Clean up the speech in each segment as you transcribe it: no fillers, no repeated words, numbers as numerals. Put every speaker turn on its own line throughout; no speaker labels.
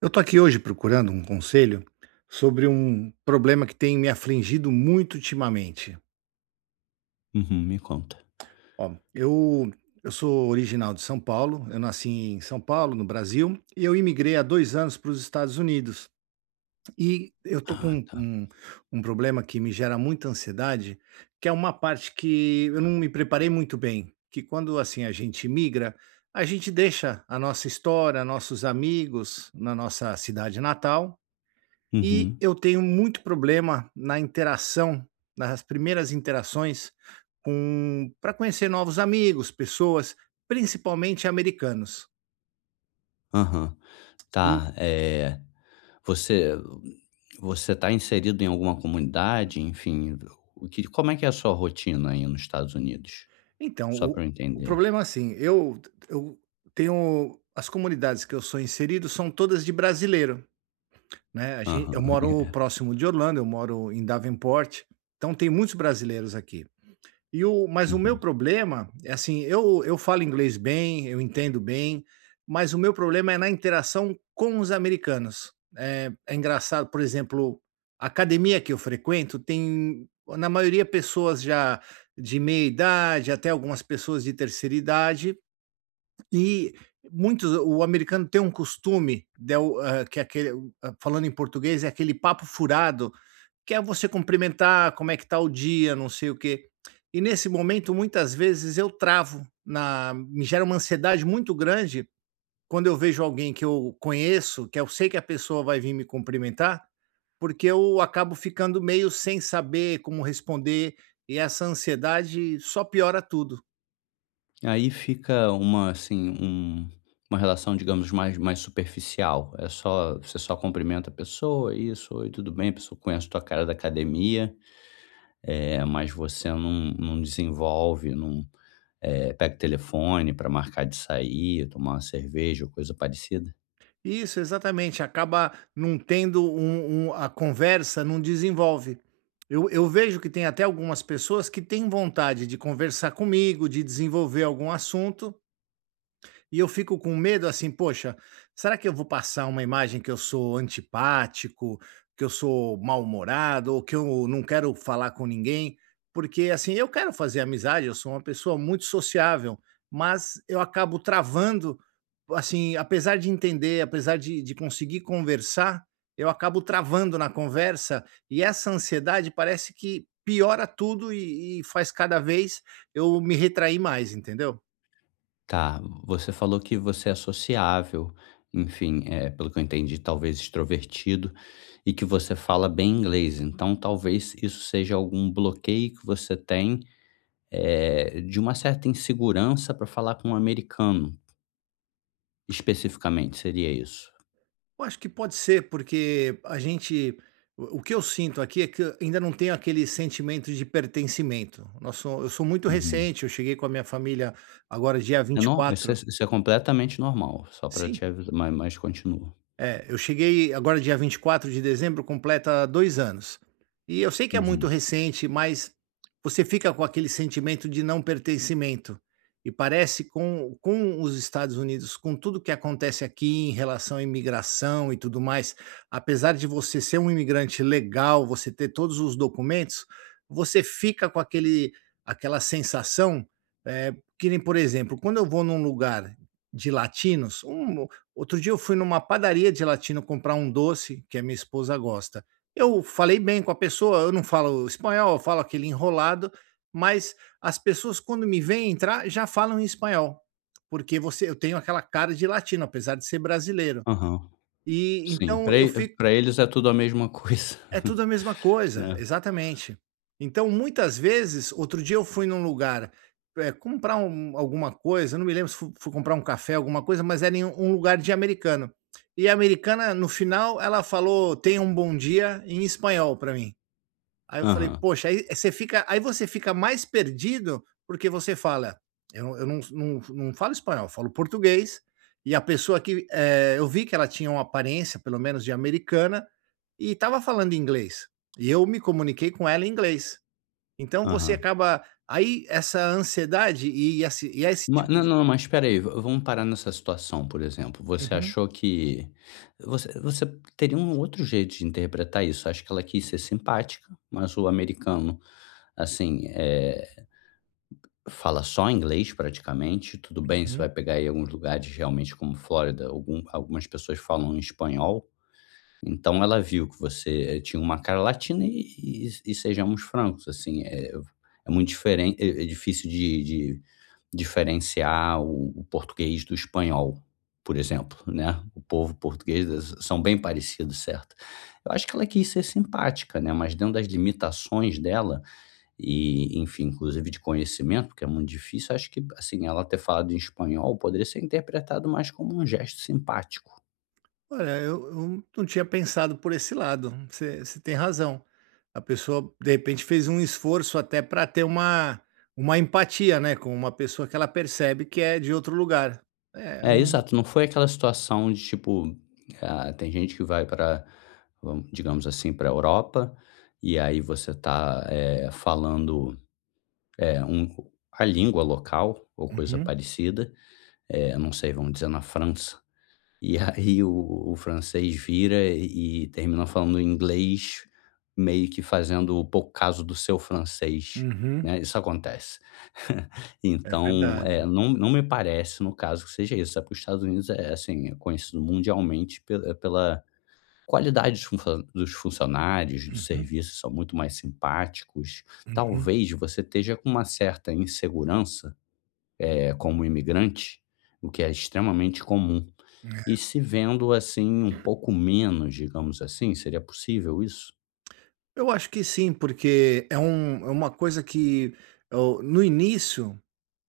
Eu tô aqui hoje procurando um conselho sobre um problema que tem me afligido muito ultimamente.
Uhum, me conta.
Ó, eu sou original de São Paulo, eu nasci em São Paulo, no Brasil, e eu imigrei há 2 anos para os Estados Unidos. E eu tô
Ah,
com
tá.
um problema que me gera muita ansiedade, que é uma parte que eu não me preparei muito bem, que quando, assim, a gente imigra, a gente deixa a nossa história, nossos amigos na nossa cidade natal. E
Uhum,
eu tenho muito problema na interação, nas primeiras interações com para conhecer novos amigos, pessoas, principalmente americanos.
aham.
E
Tá, você você tá inserido em alguma comunidade? Enfim, o que como é que é a sua rotina aí nos Estados Unidos?
então,
Só
o
para eu
o
entender.
problema é assim, eu tenho as comunidades que eu sou inserido são todas de brasileiro, né, a gen eu
Aham,
moro
é.
próximo de Orlando, eu moro em Davenport, então tem muitos brasileiros aqui. E o mas o meu
Uhum.
problema é assim, eu falo inglês bem, eu entendo bem, mas o meu problema é na interação com os americanos. É engraçado, por exemplo, a academia que eu frequento tem, na maioria, pessoas já de meia idade, até algumas pessoas de terceira idade, e muitos o americano tem um costume de o que é aquele eh, falando em português, é aquele papo furado que é você cumprimentar, como é que tá o dia, não sei o quê. E nesse momento, muitas vezes eu travo na me gera uma ansiedade muito grande quando eu vejo alguém que eu conheço, que eu sei que a pessoa vai vir me cumprimentar, porque eu acabo ficando meio sem saber como responder, e essa ansiedade só piora tudo.
Aí fica uma, assim, um uma relação, digamos, mais superficial, é só você só cumprimenta a pessoa, "Isso, oi, tudo bem?", a pessoa conhece a tua cara da academia, é, mas você não desenvolve, não. Eh, pega o telefone para marcar de sair, tomar uma cerveja ou coisa parecida?
Isso, exatamente. Acaba não tendo um um a conversa não desenvolve. Eu vejo que tem até algumas pessoas que têm vontade de conversar comigo, de desenvolver algum assunto, e eu fico com medo assim, poxa, será que eu vou passar uma imagem que eu sou antipático, que eu sou mal-humorado, ou que eu não quero falar com ninguém? Porque assim, eu quero fazer amizade, eu sou uma pessoa muito sociável, mas eu acabo travando, assim, apesar de entender, apesar de conseguir conversar, eu acabo travando na conversa, e essa ansiedade parece que piora tudo e faz cada vez eu me retrair mais, entendeu?
Tá, você falou que você é sociável, enfim, pelo que eu entendi, talvez extrovertido, e que você fala bem inglês, então talvez isso seja algum bloqueio que você tem, de uma certa insegurança para falar com um americano, especificamente, seria isso?
Eu acho que pode ser, porque a gente o que eu sinto aqui é que eu ainda não tenho aquele sentimento de pertencimento. Nós so Eu sou muito
Uhum.
recente, eu cheguei com a minha família agora dia
É
vinte e
nor Isso é,
quatro.
isso é completamente normal, só para
Sim.
te avisar, ma mas continua.
É, eu cheguei agora dia 24 de dezembro, completa 2 anos. E eu sei que é muito
Uhum.
recente, mas você fica com aquele sentimento de não pertencimento. E parece com os Estados Unidos, com tudo que acontece aqui em relação à imigração e tudo mais, apesar de você ser um imigrante legal, você ter todos os documentos, você fica com aquele aquela sensação, eh, que nem, por exemplo, quando eu vou num lugar de latinos, outro dia eu fui numa padaria de latino comprar um doce que a minha esposa gosta. Eu falei bem com a pessoa, eu não falo espanhol, eu falo aquele enrolado, mas as pessoas quando me veem entrar já falam em espanhol, porque você eu tenho aquela cara de latino, apesar de ser brasileiro.
Aham.
E
Sim,
então eu fico.
pra eles é tudo a mesma coisa,
É tudo a mesma coisa,
né.
exatamente. Então, muitas vezes, outro dia eu fui num lugar, comprar alguma coisa, não me lembro se fu fui comprar um café, alguma coisa, mas era em um lugar de americano. E a americana, no final, ela falou: "Tenha um bom dia", em espanhol para mim. Aí eu falei:
Aham,
"Poxa", aí você fica mais perdido, porque você fala: "Eu não falo espanhol, eu falo português", e a pessoa eu vi que ela tinha uma aparência, pelo menos de americana, e estava falando inglês, e eu me comuniquei com ela em inglês. Então você
aham.
acaba aí essa ansiedade esse
Ma
tipo
Não,
de
não, mas espera aí, va vamos parar nessa situação, por exemplo, você
uhum.
achou que você teria um outro jeito de interpretar isso, acho que ela quis ser simpática, mas o americano, assim, fala só inglês praticamente, tudo bem, você vai pegar aí alguns lugares realmente como Flórida, algumas pessoas falam espanhol. Então ela viu que você, tinha uma cara latina e e sejamos francos, assim, é muito diferente, é difícil de diferenciar o português do espanhol, por exemplo, né. O povo português s são bem parecidos, certo. Eu acho que ela quis ser simpática, né, mas dentro das limitações dela e, enfim, inclusive de conhecimento, porque é muito difícil, acho que, assim, ela ter falado em espanhol poderia ser interpretado mais como um gesto simpático.
Olha, eu não tinha pensado por esse lado, você tem razão. A pessoa, de repente, fez um esforço até para ter uma empatia, né, com uma pessoa que ela percebe que é de outro lugar. É é
É,
um
exato, não foi aquela situação de tipo, ah, tem gente que vai para, digamos assim, para a Europa, e aí você tá, falando, eh, um a língua local ou coisa
uhum,
parecida, não sei, vamos dizer na França, e aí o francês vira e termina falando inglês, meio que fazendo pouco caso do seu francês,
uhum,
né, isso acontece.
é
Então,
verdade.
não me parece, no caso, que seja isso, sabe, que os Estados Unidos é, assim, é conhecido mundialmente pela qualidade dos funcionários, dos
Uhum,
serviços, são muito mais simpáticos.
uhum,
Talvez você esteja com uma certa insegurança, como imigrante, o que é extremamente comum. E
é.
se vendo, assim, um pouco menos, digamos assim, seria possível isso?
Eu acho que sim, porque é uma coisa que, oh, no início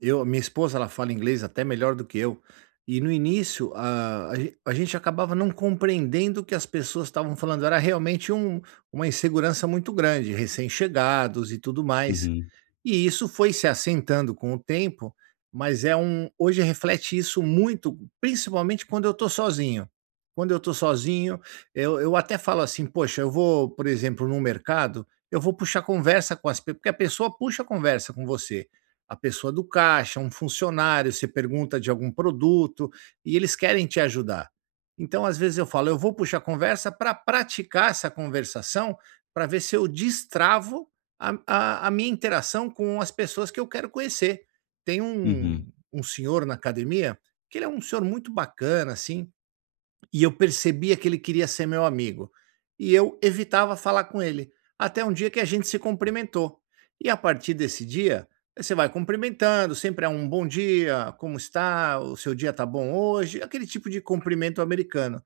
Eu minha esposa, ela fala inglês até melhor do que eu. E no início, a gente acabava não compreendendo o que as pessoas estavam falando, era realmente uma insegurança muito grande, recém-chegados e tudo mais.
Uhum,
E isso foi se assentando com o tempo, mas é um hoje reflete isso muito, principalmente quando eu estou sozinho. Quando eu estou sozinho, eu até falo assim: "Poxa, eu vou, por exemplo, no mercado, eu vou puxar conversa com as pe" porque a pessoa puxa conversa com você. A pessoa do caixa, um funcionário, você pergunta de algum produto e eles querem te ajudar. Então, às vezes eu falo: "Eu vou puxar conversa para praticar essa conversação, para ver se eu destravo a minha interação com as pessoas que eu quero conhecer. Tem
uhum,
um senhor na academia, que ele é um senhor muito bacana, assim, e eu percebia que ele queria ser meu amigo. E eu evitava falar com ele. Até um dia que a gente se cumprimentou. E a partir desse dia, você vai cumprimentando, sempre é um bom dia, como está? O seu dia tá bom hoje? Aquele tipo de cumprimento americano.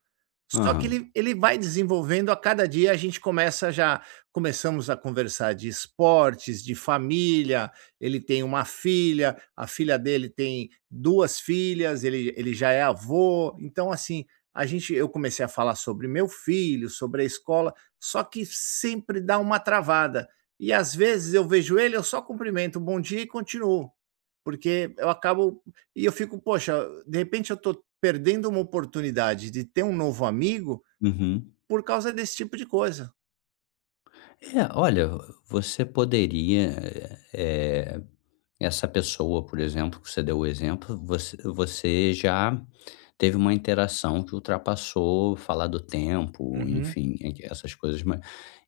Só que
aham,
ele vai desenvolvendo a cada dia, a gente começa já, começamos a conversar de esportes, de família, ele tem uma filha, a filha dele tem duas filhas, ele já é avô, então assim, a gente eu comecei a falar sobre meu filho, sobre a escola, só que sempre dá uma travada. E às vezes eu vejo ele, eu só cumprimento, bom dia e continuo. Porque eu acabo e eu fico, poxa, de repente eu estou perdendo uma oportunidade de ter um novo amigo
uhum.
por causa desse tipo de coisa.
É, olha, você poderia, eh Essa pessoa, por exemplo, que você deu o exemplo, você já teve uma interação que ultrapassou falar do tempo,
Uhum,
enfim, e essas coisas, mas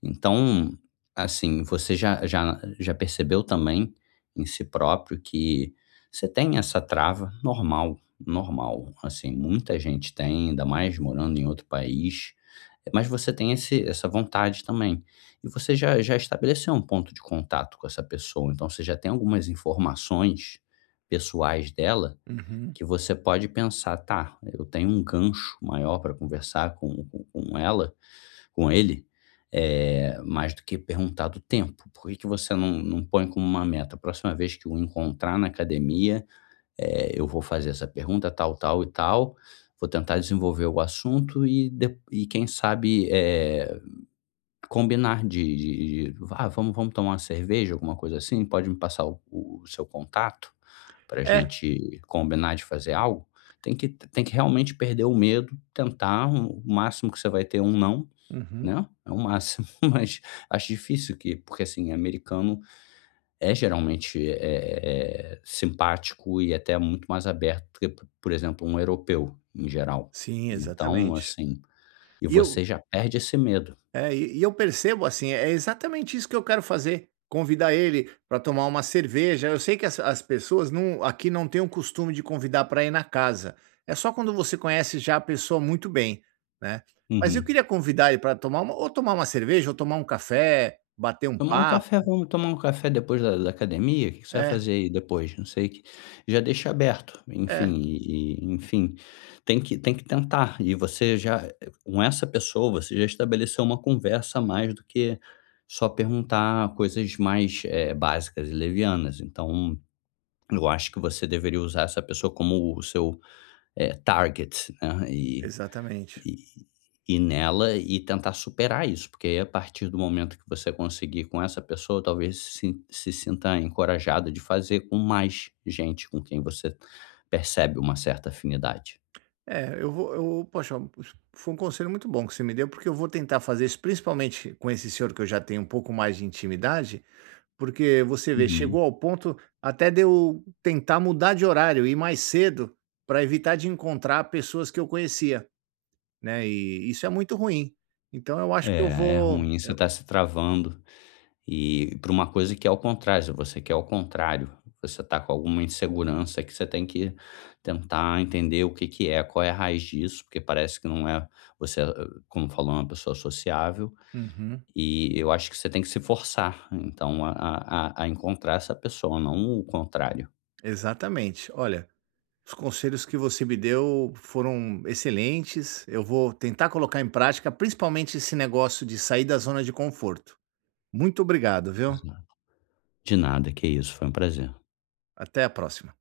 então, assim, você já percebeu também em si próprio que você tem essa trava normal, normal, assim, muita gente tem, ainda mais morando em outro país. Mas você tem esse essa vontade também. E você já estabeleceu um ponto de contato com essa pessoa, então você já tem algumas informações pessoais dela,
uhum,
que você pode pensar: "Tá, eu tenho um gancho maior para conversar com ela, com ele, mais do que perguntar do tempo". Por que que você não põe como uma meta: "Próxima vez que o encontrar na academia, eu vou fazer essa pergunta tal, tal e tal, vou tentar desenvolver o assunto e quem sabe, combinar de: 'Ah, vamos tomar uma cerveja', alguma coisa assim? 'Pode me passar o seu contato para a
é.
gente combinar de fazer algo?'". Tem que realmente perder o medo, tentar, o máximo que você vai ter é um "não",
Uhum.
né, é o máximo, mas acho difícil que porque, assim, americano é geralmente, simpático e até muito mais aberto do que, por exemplo, um europeu, em geral.
Sim,
Então,
exatamente.
assim, e
E eu
você já perde esse medo.
É, e eu percebo, assim, é exatamente isso que eu quero fazer, convidar ele para tomar uma cerveja. Eu sei que as pessoas não aqui não têm o costume de convidar para ir na casa. É só quando você conhece já a pessoa muito bem, né. Mas eu
Uhum.
queria convidar ele para tomar uma ou tomar uma cerveja, ou tomar um café, bater um
Tomar um café,
papo.
vamos tomar um café depois da academia? O Que que você vai
É,
fazer aí depois? Não sei o que. Já deixa aberto, enfim,
é,
e enfim, tem que tentar, e você já com essa pessoa, você já estabeleceu uma conversa a mais do que só perguntar coisas mais, básicas e levianas, então eu acho que você deveria usar essa pessoa como o seu, target, né,
exatamente.
e e nela e tentar superar isso, porque aí a partir do momento que você conseguir com essa pessoa, talvez se se sinta encorajada de fazer com mais gente com quem você percebe uma certa afinidade.
É, eu poxa, foi um conselho muito bom que você me deu, porque eu vou tentar fazer isso, principalmente com esse senhor que eu já tenho um pouco mais de intimidade, porque você vê,
Uhum.
chegou ao ponto até de eu tentar mudar de horário, ir mais cedo, para evitar de encontrar pessoas que eu conhecia, né, e isso é muito ruim. Então eu acho que eu
É, é
vou.
ruim, você tá se travando e pra uma coisa que é ao contrário, você quer ao contrário, você está com alguma insegurança que você tem que tentar entender o que que é, qual é a raiz disso, porque parece que não é você, como falou, uma pessoa sociável.
Uhum,
E eu acho que você tem que se forçar, então, a encontrar essa pessoa, não o contrário.
exatamente. Olha, os conselhos que você me deu foram excelentes, eu vou tentar colocar em prática, principalmente esse negócio de sair da zona de conforto. Muito obrigado, viu.
Exato. De nada, que isso, foi um prazer.
Até a próxima.